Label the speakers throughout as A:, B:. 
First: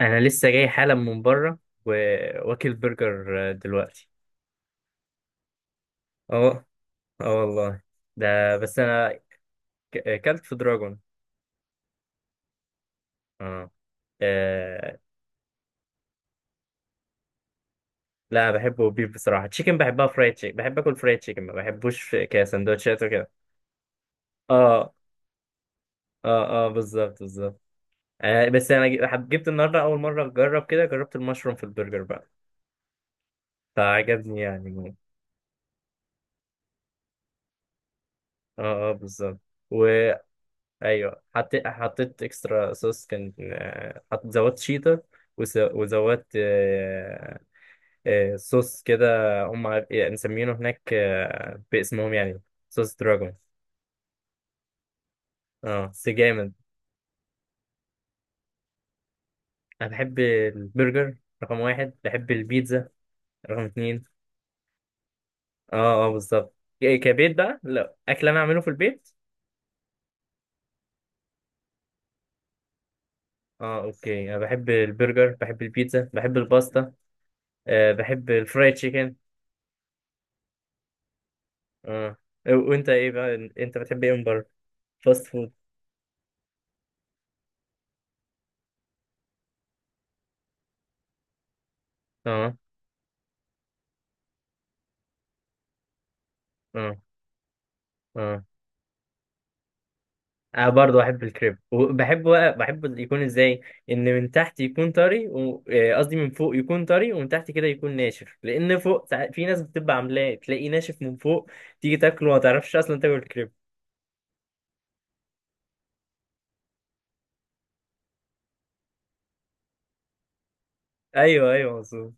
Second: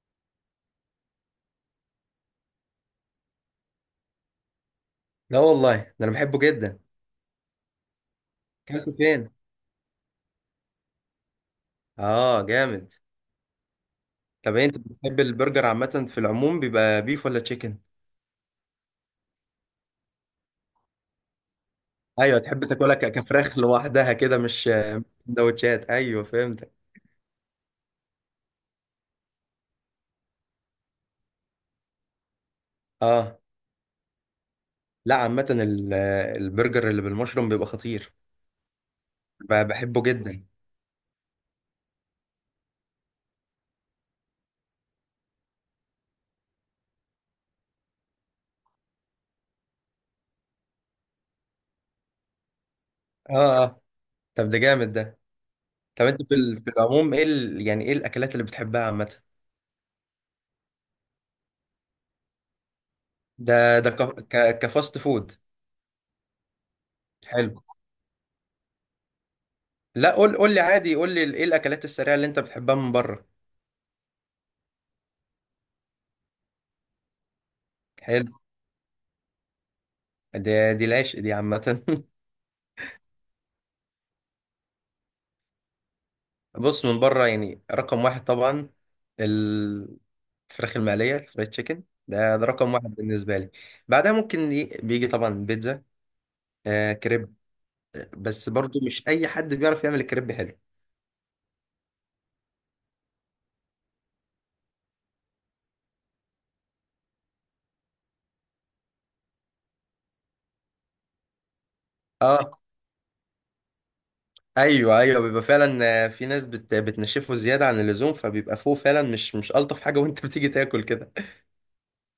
A: انا لسه جاي حالا من بره وواكل برجر دلوقتي.
B: لا والله، ده انا بحبه
A: اه.
B: جدا.
A: اه والله. ده بس
B: اكلته
A: انا
B: فين؟
A: اكلت في دراجون.
B: اه، جامد.
A: اه.
B: طب، انت
A: آه.
B: بتحب البرجر عامه؟ في العموم بيبقى بيف ولا تشيكن؟
A: لا بحبه بيف، بصراحه تشيكن بحبها فرايد تشيكن، بحب اكل فرايد تشيكن ما بحبوش
B: ايوه، تحب تاكلها
A: كسندوتشات وكده.
B: كفراخ لوحدها كده، مش
A: اه
B: سندوتشات. ايوه،
A: اه. اه،
B: فهمتك.
A: بالظبط بالظبط. بس انا جبت النهارده اول مره اجرب كده، جربت المشروم في البرجر بقى.
B: اه.
A: فعجبني يعني.
B: لا، عامه البرجر اللي بالمشروم بيبقى خطير.
A: اه. اه، بالظبط.
B: بحبه جدا.
A: ايوه، حطيت اكسترا صوص، كان زودت شيطه. وزودت صوص كده. يعني مسمينه هناك باسمهم يعني. صوص دراجون.
B: اه اه. طب، ده جامد ده.
A: اه،
B: طب،
A: بس
B: انت في
A: جامد.
B: في العموم، ايه يعني ايه الاكلات اللي بتحبها عامه؟
A: انا بحب البرجر. رقم واحد. بحب البيتزا. رقم
B: ده
A: اتنين.
B: كفاست فود.
A: اه. اه، بالظبط. كبيت
B: حلو.
A: بقى لا، اكل انا اعمله في البيت.
B: لا، قول لي عادي، قول لي ايه الاكلات السريعه اللي انت بتحبها من بره.
A: اه، اوكي. انا بحب البرجر، بحب البيتزا، بحب الباستا. بحب
B: حلو.
A: الفرايد تشيكن.
B: دي العشق دي عامة.
A: اه. وانت ايه بقى، انت بتحب ايه من بره؟ فاست فود.
B: بص، من بره يعني رقم واحد طبعا ال- الفراخ المقلية، الفرايد تشيكن ده،
A: اه.
B: رقم واحد بالنسبة لي. بعدها ممكن بيجي طبعا بيتزا،
A: اه.
B: كريب.
A: اه.
B: بس برضو مش أي حد بيعرف يعمل الكريب حلو.
A: انا برضه بحب الكريب، وبحب بقى بحب يكون ازاي. ان من تحت يكون طري قصدي من فوق يكون طري، ومن تحت كده يكون ناشف. لان فوق في ناس بتبقى عاملاه تلاقيه ناشف من فوق. تيجي تاكله ما
B: اه،
A: تعرفش اصلا تاكل الكريب.
B: ايوه ايوه، بيبقى فعلا. في ناس بتنشفه زيادة عن اللزوم، فبيبقى فوق فعلا مش ألطف حاجة، وانت بتيجي تاكل كده.
A: ايوه. ايوه، مظبوط.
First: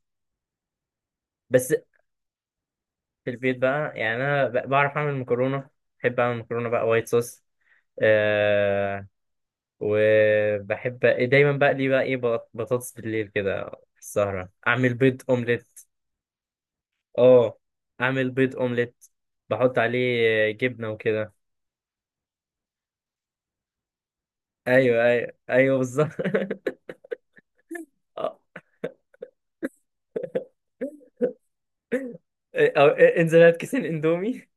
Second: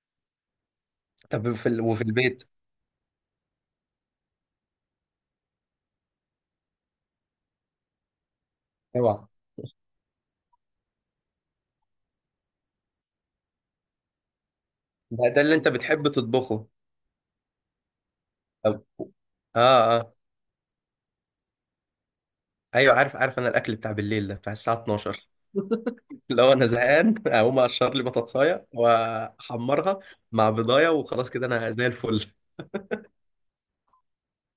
B: طب، في
A: بس.
B: وفي البيت؟
A: في البيت بقى يعني انا بعرف اعمل مكرونه. بحب اعمل مكرونه بقى وايت صوص. أه.
B: اوعى.
A: وبحب. دايما بقى لي بقى ايه بطاطس بالليل كده في السهره، اعمل بيض
B: ده اللي
A: اومليت.
B: انت بتحب تطبخه؟
A: اه. اعمل بيض
B: طب.
A: اومليت. بحط
B: اه
A: عليه
B: اه.
A: جبنه وكده.
B: ايوه، عارف، انا الاكل بتاع بالليل ده بتاع الساعه
A: ايوه.
B: 12.
A: ايوه. ايوه، بالظبط.
B: لو انا زهقان، اقوم اقشر لي
A: آه.
B: بطاطسايه واحمرها مع بضايه، وخلاص كده انا زي الفل.
A: إيه، او إيه، انزل هات كيسين اندومي.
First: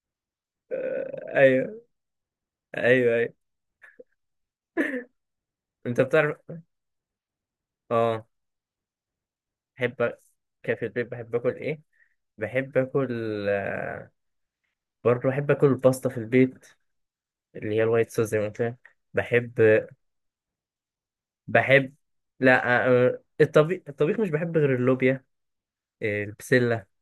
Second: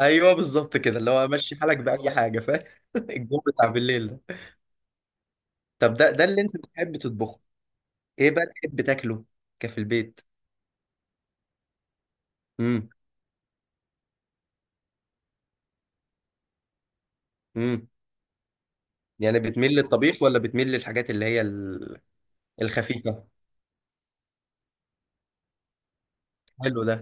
B: ايوه، بالظبط كده، اللي هو
A: آه.
B: امشي حالك
A: ايوه.
B: باي حاجه. فاهم؟
A: ايوه. ايوه.
B: الجو بتاع بالليل ده. طب،
A: انت
B: ده
A: بتعرف.
B: اللي انت بتحب تطبخه؟
A: اه.
B: ايه بقى تحب تاكله كفي
A: بحب.
B: البيت؟
A: كده في البيت بحب اكل ايه؟ بحب
B: امم.
A: اكل. برضه بحب اكل الباستا في البيت. اللي هي
B: امم.
A: الوايت صوص زي ما قلت لك،
B: يعني
A: بحب.
B: بتميل للطبيخ ولا بتميل للحاجات اللي هي
A: بحب. لا،
B: الخفيفه؟
A: الطبيخ مش بحب غير اللوبيا.
B: حلو
A: البسله.
B: ده.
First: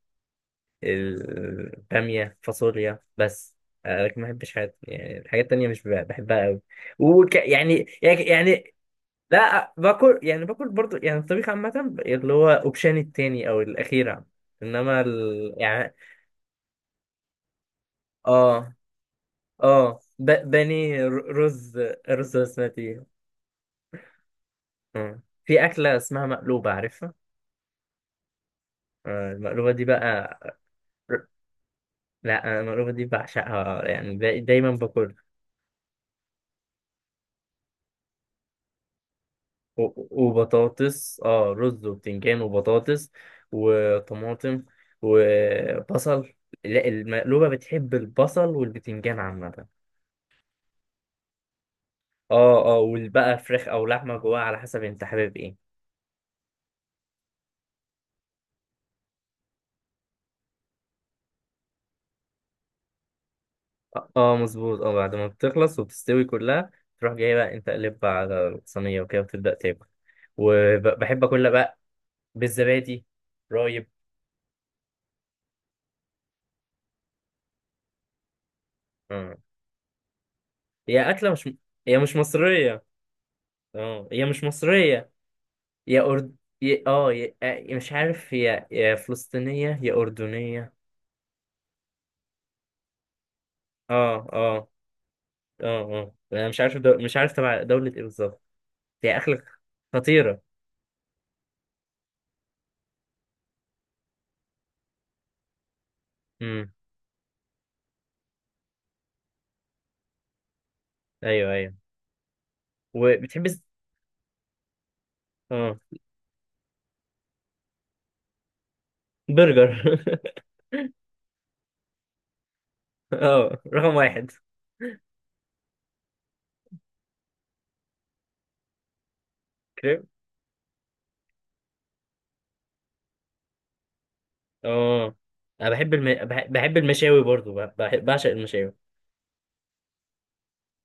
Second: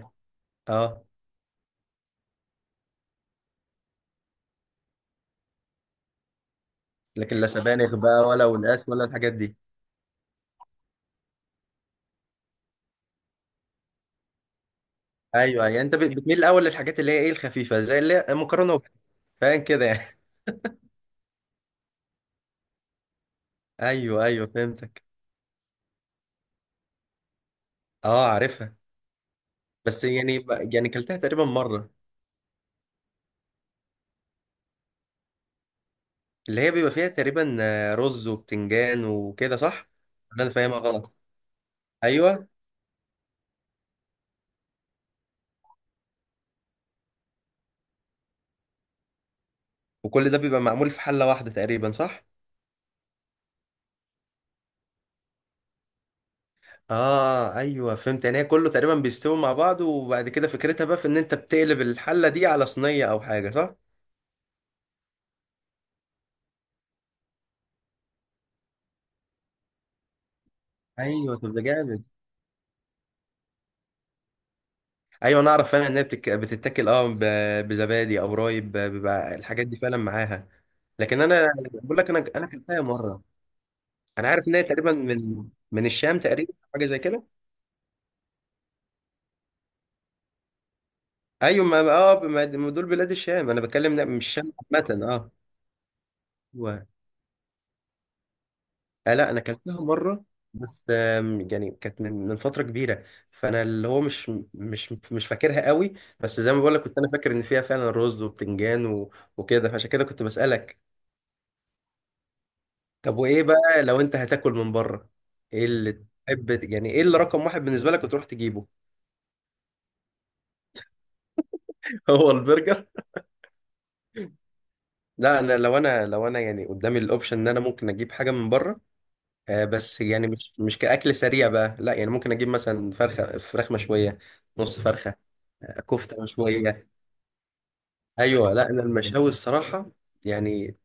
B: اه.
A: البامية، فاصوليا بس. لكن ما بحبش حاجات، يعني الحاجات التانية مش بحبها قوي. وك
B: لكن لا
A: يعني
B: سبانخ
A: يعني
B: بقى، ولا
A: يعني،
B: ونقاس، ولا الحاجات دي؟
A: لا، باكل يعني، باكل برضو يعني الطبيخ عامة اللي هو اوبشن التاني او الاخيرة. انما
B: ايوه، يعني
A: يعني.
B: انت بتميل الاول للحاجات اللي هي ايه، الخفيفه، زي اللي هي المكرونه
A: اه.
B: فاهم كده
A: اه.
B: يعني.
A: بانيه، رز رز بسمتي.
B: ايوه ايوه، فهمتك.
A: آه. في أكلة اسمها مقلوبة، عارفها؟
B: اه، عارفها.
A: المقلوبة دي
B: بس
A: بقى.
B: يعني، يعني كلتها تقريبا مره.
A: لا أنا المقلوبة دي بعشقها، يعني دايما باكلها.
B: اللي هي بيبقى فيها تقريبا، رز وبتنجان وكده، صح؟ ولا انا فاهمها غلط؟
A: وبطاطس، رز وبتنجان
B: ايوه.
A: وبطاطس. وطماطم. وبصل. لا، المقلوبة بتحب البصل والبتنجان عامة.
B: وكل ده بيبقى معمول في حله واحده تقريبا، صح؟
A: اه. اه، والبقى فراخ او لحمة جواها على حسب انت حابب ايه.
B: اه، ايوه، فهمت. يعني هي كله تقريبا بيستوي مع بعض، وبعد كده فكرتها بقى في ان انت بتقلب الحله دي على صينيه او حاجه، صح؟
A: اه. مظبوط. اه بعد ما بتخلص وبتستوي كلها، تروح جاي بقى انت قلبها على الصينية وكده وتبدأ تاكل. وبحب
B: ايوه،
A: اكلها
B: طب ده
A: بقى.
B: جامد.
A: بالزبادي. رايب.
B: ايوه، انا اعرف فعلا ان هي بتتاكل، بزبادي او رايب،
A: اه.
B: بيبقى الحاجات دي فعلا معاها.
A: هي
B: لكن
A: اكلة مش.
B: انا
A: هي
B: بقول لك،
A: مش
B: انا اكلتها
A: مصرية.
B: مره.
A: اه، هي
B: انا
A: مش
B: عارف ان هي تقريبا
A: مصرية.
B: من
A: يا
B: الشام
A: أرد.
B: تقريبا،
A: يا
B: حاجه زي كده.
A: مش عارف، يا فلسطينية يا أردنية.
B: ايوه، ما اه، ما دول بلاد الشام انا بتكلم، لا،
A: اه.
B: مش الشام
A: اه.
B: عامه، اه.
A: اه. اه، انا مش عارف
B: و...
A: مش عارف تبع دولة ايه بالظبط. هي
B: لا، انا
A: أكلة.
B: اكلتها مره،
A: خطيرة.
B: بس يعني كانت من فتره كبيره، فانا اللي هو مش فاكرها قوي. بس زي ما
A: امم.
B: بقول لك، كنت انا فاكر ان فيها فعلا رز وبتنجان وكده، فعشان كده كنت بسالك.
A: ايوه. ايوه.
B: طب، وايه
A: وبتحب.
B: بقى لو انت هتاكل من بره؟ ايه
A: اه.
B: اللي تحب يعني، ايه اللي رقم واحد بالنسبه لك وتروح تجيبه؟
A: برجر.
B: هو البرجر.
A: اه، رقم واحد.
B: لا، انا لو يعني قدامي الاوبشن ان انا ممكن اجيب حاجه من بره، بس
A: كريب.
B: يعني مش كاكل سريع بقى، لا، يعني ممكن اجيب مثلا فراخ مشويه، نص
A: اه،
B: فرخه،
A: انا بحب
B: كفته
A: بحب
B: مشويه.
A: المشاوي برضو، بعشق
B: ايوه، لا،
A: المشاوي.
B: انا المشاوي الصراحه يعني،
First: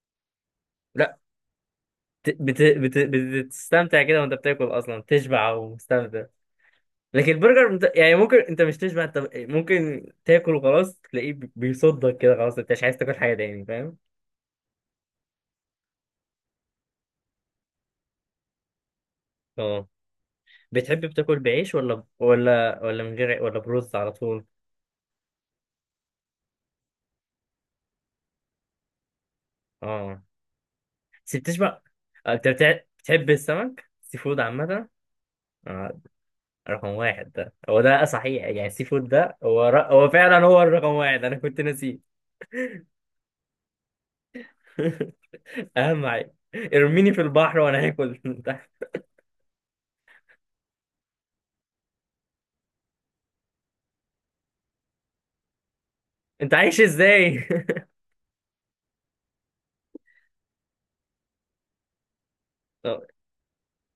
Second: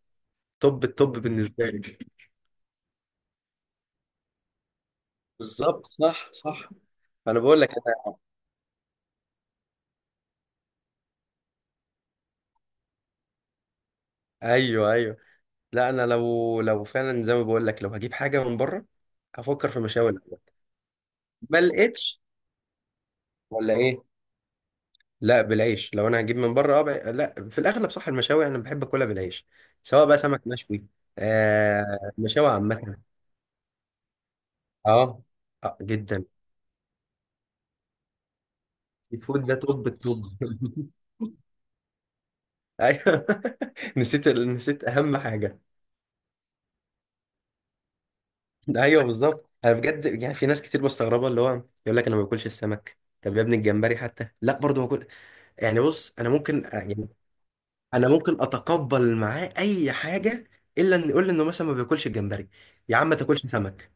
B: توب
A: لا.
B: التوب بالنسبه لي.
A: بت... بت... بت... بتستمتع كده وانت بتاكل، اصلا تشبع
B: بالظبط،
A: ومستمتع.
B: صح صح.
A: لكن
B: انا بقول
A: البرجر
B: لك،
A: يعني ممكن انت مش تشبع. انت ممكن تاكل وخلاص تلاقيه بيصدك كده، خلاص انت مش عايز تاكل حاجه تاني، فاهم؟
B: ايوه ايوه، لا، انا لو فعلا زي ما بقول لك، لو هجيب حاجه من بره، هفكر في
A: اه.
B: مشاوي الاول.
A: بتحب بتاكل
B: ما
A: بعيش ولا
B: لقيتش
A: ولا ولا من غير ولا
B: ولا
A: برز
B: ايه؟
A: على طول؟
B: لا، بالعيش. لو انا هجيب من بره، اه، لا، في الاغلب صح، المشاوي انا بحب اكلها بالعيش، سواء بقى
A: اه،
B: سمك مشوي،
A: بس بتشبع. اه، انت
B: مشاوي عامه.
A: بتحب السمك، سي فود عامه؟
B: اه، اه
A: اه.
B: جدا.
A: رقم واحد، ده هو ده صحيح. يعني السي فود ده
B: الفود ده
A: هو
B: توب التوب.
A: فعلا هو الرقم واحد، انا كنت ناسيه.
B: ايوه. نسيت اهم حاجه.
A: اهم حاجه ارميني في البحر وانا هاكل. انت.
B: ايوه، بالظبط. انا بجد، يعني في ناس كتير مستغربه، اللي هو يقول لك انا ما باكلش السمك، طب يا ابني الجمبري حتى، لا برضه باكل. يعني بص، انا
A: انت
B: ممكن،
A: عايش
B: يعني
A: ازاي؟
B: انا ممكن اتقبل معاه اي حاجه، الا ان يقول لي انه مثلا ما بياكلش الجمبري. يا عم، ما تاكلش سمك،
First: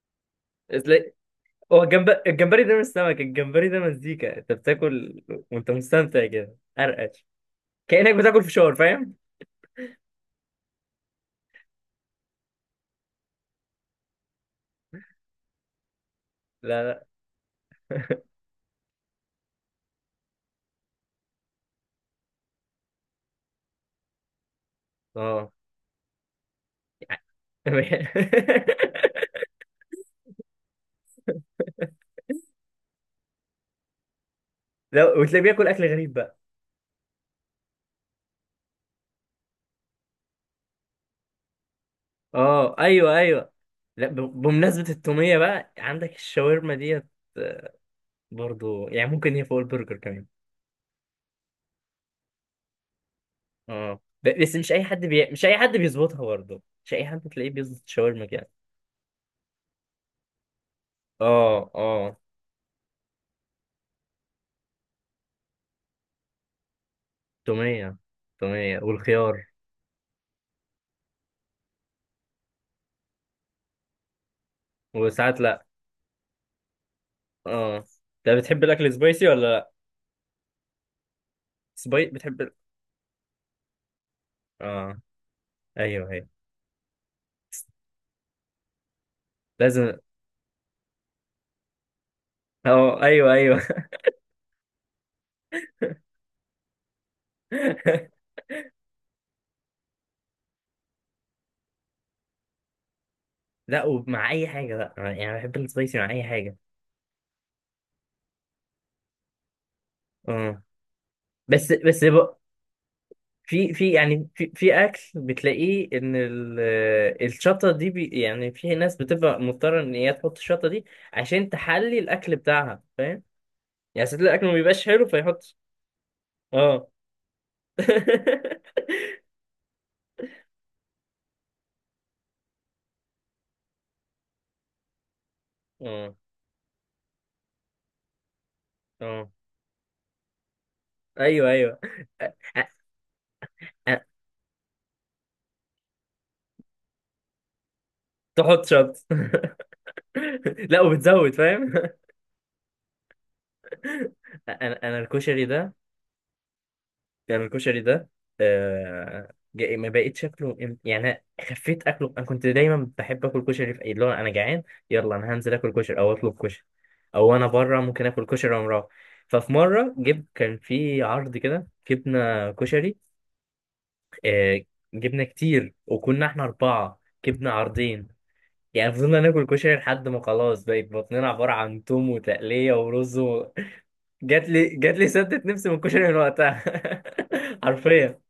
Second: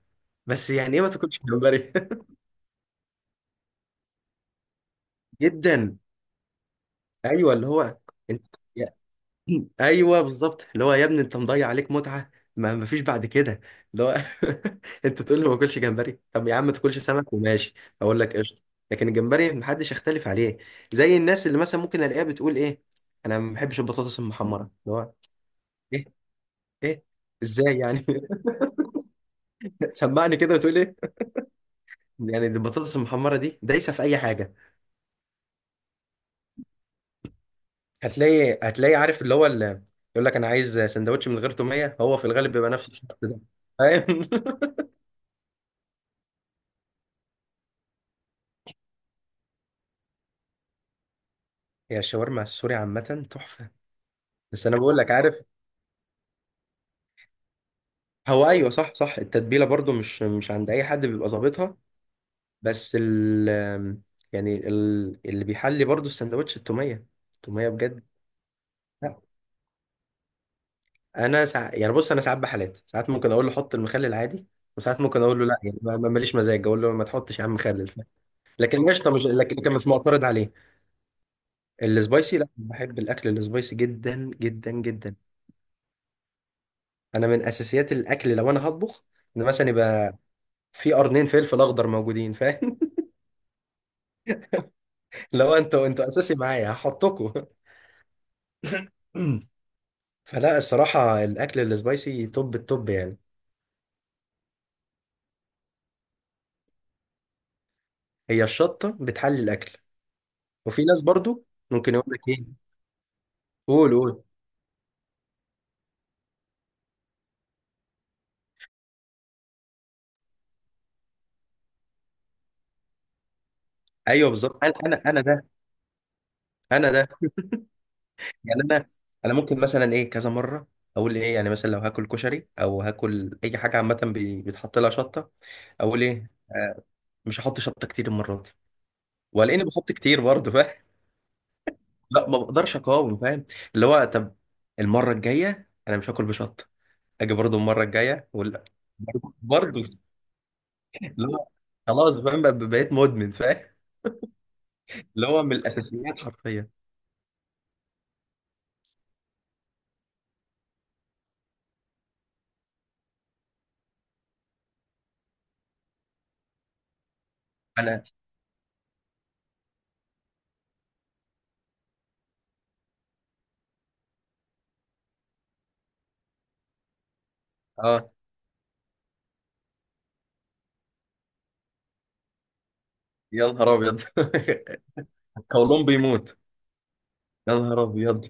B: بس
A: اه.
B: يعني ايه ما تاكلش
A: هو
B: جمبري؟
A: الجمبري ده مش سمك، الجمبري ده مزيكا انت بتاكل. وانت
B: جدا.
A: مستمتع كده، ارقش.
B: ايوه، اللي هو،
A: كأنك بتاكل
B: انت،
A: فشار،
B: يا-
A: فاهم؟
B: ايوه، بالظبط، اللي هو يا ابني انت مضيع عليك متعه. ما فيش بعد كده. اللي هو، انت تقول لي ما اكلش جمبري، طب يا عم ما
A: لا،
B: تاكلش
A: لا.
B: سمك وماشي، اقول لك قشطه. لكن الجمبري محدش يختلف عليه. زي الناس اللي مثلا ممكن الاقيها بتقول ايه، انا ما بحبش البطاطس المحمره. اللي هو
A: اه.
B: ايه؟ ايه؟ ازاي يعني؟ سمعني كده، وتقول ايه؟ يعني دي البطاطس المحمره دي دايسه في اي حاجه.
A: لا، وتلاقيه بياكل اكل غريب بقى.
B: هتلاقي عارف اللي هو، اللي يقول لك انا عايز سندوتش من غير توميه، هو في الغالب بيبقى
A: اه.
B: نفس
A: ايوه.
B: الشخص ده.
A: ايوه. لا،
B: فاهم؟
A: بمناسبة التومية بقى عندك الشاورما ديت. برضو يعني ممكن هي فوق البرجر كمان.
B: هي الشاورما السوري عامه تحفه.
A: اه، بس
B: بس
A: مش
B: انا
A: اي
B: بقول
A: حد
B: لك، عارف،
A: مش اي حد بيظبطها برضو، مش اي حد تلاقيه بيظبط الشاورما
B: هو
A: كده.
B: ايوه، صح صح، التتبيله برضو مش عند اي حد بيبقى
A: اه.
B: ظابطها.
A: اه.
B: بس يعني اللي بيحلي برضو السندوتش، التوميه، التوميه
A: تومية.
B: بجد.
A: تومية
B: لا،
A: والخيار.
B: انا يعني بص، انا ساعات بحالات، ساعات ممكن اقول له حط المخلل عادي، وساعات ممكن اقول
A: وساعات
B: له لا،
A: لا.
B: يعني ماليش مزاج، اقول له ما تحطش يا عم
A: اه.
B: مخلل،
A: ده بتحب
B: لكن
A: الاكل
B: قشطه، مش
A: سبايسي ولا
B: لكن
A: لا؟
B: كان مش معترض عليه. السبايسي؟
A: بتحب
B: لا،
A: ال-
B: بحب الاكل السبايسي جدا جدا
A: اه.
B: جدا.
A: ايوه. ايوه،
B: انا من اساسيات الاكل لو انا هطبخ، ان مثلا
A: لازم.
B: يبقى في قرنين فلفل اخضر موجودين. فاهم؟
A: اه. ايوه. ايوه.
B: لو انتوا اساسي معايا، هحطكوا. فلا، الصراحه، الاكل السبايسي توب التوب يعني.
A: لا، ومع اي حاجه بقى يعني بحب السبايسي مع اي حاجه.
B: هي الشطه بتحلي الاكل.
A: اه.
B: وفي ناس برضو
A: بس
B: ممكن
A: بس
B: يقول لك
A: بقى.
B: ايه،
A: في
B: قول
A: في
B: قول.
A: يعني في اكل بتلاقيه ان. الشطه دي يعني في ناس بتبقى مضطره ان هي تحط الشطه دي عشان تحلي الاكل بتاعها، فاهم؟ يعني ساعات
B: ايوه،
A: الاكل ما
B: بالظبط، انا
A: بيبقاش
B: انا
A: حلو
B: انا ده،
A: فيحط. اه.
B: انا ده، يعني انا، انا ممكن مثلا ايه، كذا مره اقول ايه، يعني مثلا لو هاكل كشري او هاكل اي حاجه عامه بيتحط لها شطه، اقول
A: اه.
B: ايه، مش هحط شطه كتير المره دي،
A: اه.
B: ولاني بحط كتير برضه. فاهم؟
A: ايوه. ايوه.
B: لا، ما بقدرش اقاوم. فاهم؟ اللي هو، طب، المره الجايه انا مش هاكل بشطه، اجي برضه المره الجايه ولا،
A: تحط شط.
B: برضه.
A: لا،
B: اللي
A: وبتزود،
B: هو،
A: فاهم؟
B: خلاص، فاهم؟ بقيت مدمن. فاهم؟
A: انا
B: اللي هو
A: الكشري
B: من
A: ده.
B: الاساسيات حرفيا.
A: انا الكشري ده. ما بقيت شكله. يعني أنا. خفيت اكله، انا كنت دايما بحب اكل كشري في اي، اللي هو انا جعان. يلا، انا هنزل اكل كشري او اطلب كشري. او انا بره
B: انا
A: ممكن اكل كشري وانا مروح. ففي مره جبت، كان في عرض كده، جبنا كشري. آه. جبنا كتير وكنا احنا 4. جبنا عرضين.
B: اه.
A: يعني فضلنا ناكل كشري لحد ما خلاص، بقت بطننا عبارة عن توم وتقلية ورز.
B: يا نهار ابيض.
A: جات لي سدت نفسي من
B: قولون
A: الكشري من
B: بيموت.
A: وقتها.
B: يا نهار
A: حرفيا.
B: ابيض.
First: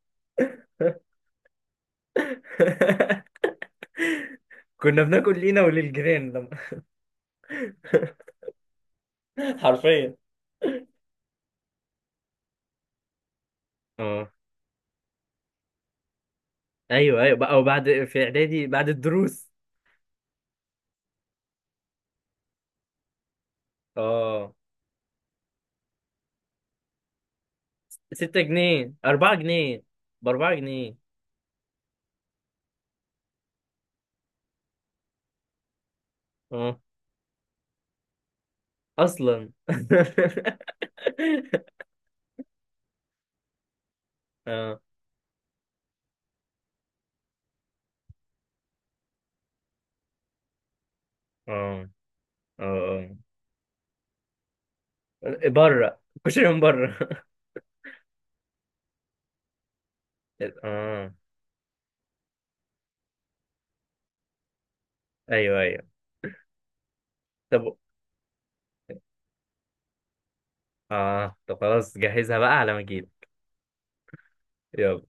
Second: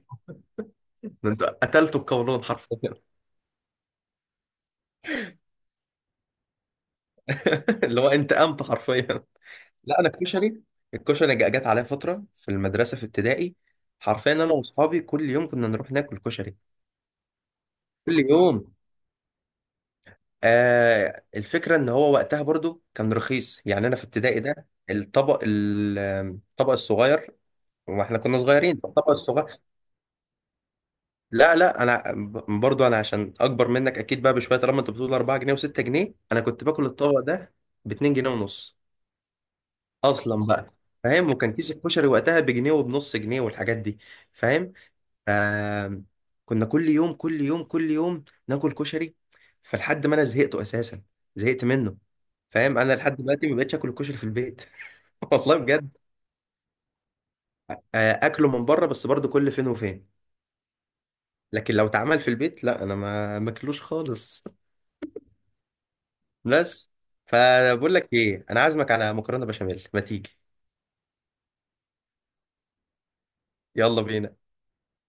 B: ده انت قتلته بقولون حرفيا.
A: كنا بناكل لينا وللجيران لما.
B: اللي هو انت قمت حرفيا. لا، انا
A: حرفيا.
B: الكشري، الكشري جت عليا فتره في المدرسه في ابتدائي،
A: اه.
B: حرفيا انا واصحابي كل يوم كنا نروح ناكل كشري.
A: ايوه. ايوه، بقى وبعد
B: كل
A: في اعدادي
B: يوم.
A: بعد الدروس.
B: الفكره ان هو وقتها برضو كان رخيص، يعني انا في ابتدائي
A: اه،
B: ده الطبق الطبق الصغير، واحنا كنا
A: 6
B: صغيرين،
A: جنيه
B: الطبق
A: 4
B: الصغير.
A: جنيه ب 4 جنيه.
B: لا لا، انا برضو انا عشان اكبر منك اكيد بقى بشويه، طالما انت بتقول 4 جنيه و6 جنيه، انا كنت
A: اه،
B: باكل الطبق ده ب 2 جنيه ونص
A: اصلا.
B: اصلا بقى. فاهم؟ وكان كيس الكشري وقتها بجنيه وبنص جنيه والحاجات دي. فاهم؟
A: اه.
B: آم، كنا كل يوم كل يوم كل يوم ناكل كشري، فلحد ما انا زهقته اساسا، زهقت
A: اه.
B: منه. فاهم؟ انا
A: اه.
B: لحد دلوقتي ما بقتش اكل الكشري في البيت.
A: اه،
B: والله بجد.
A: بره. كشري من بره.
B: اكله من بره بس برضه كل فين وفين،
A: اه.
B: لكن لو اتعمل في البيت، لا، انا ما ماكلوش خالص.
A: ايوه. ايوه.
B: بس.
A: طب.
B: فبقول لك ايه، انا عازمك على مكرونه بشاميل، ما تيجي؟
A: خلاص جهزها بقى على ما اجيلك.
B: يلا بينا.
A: يلا.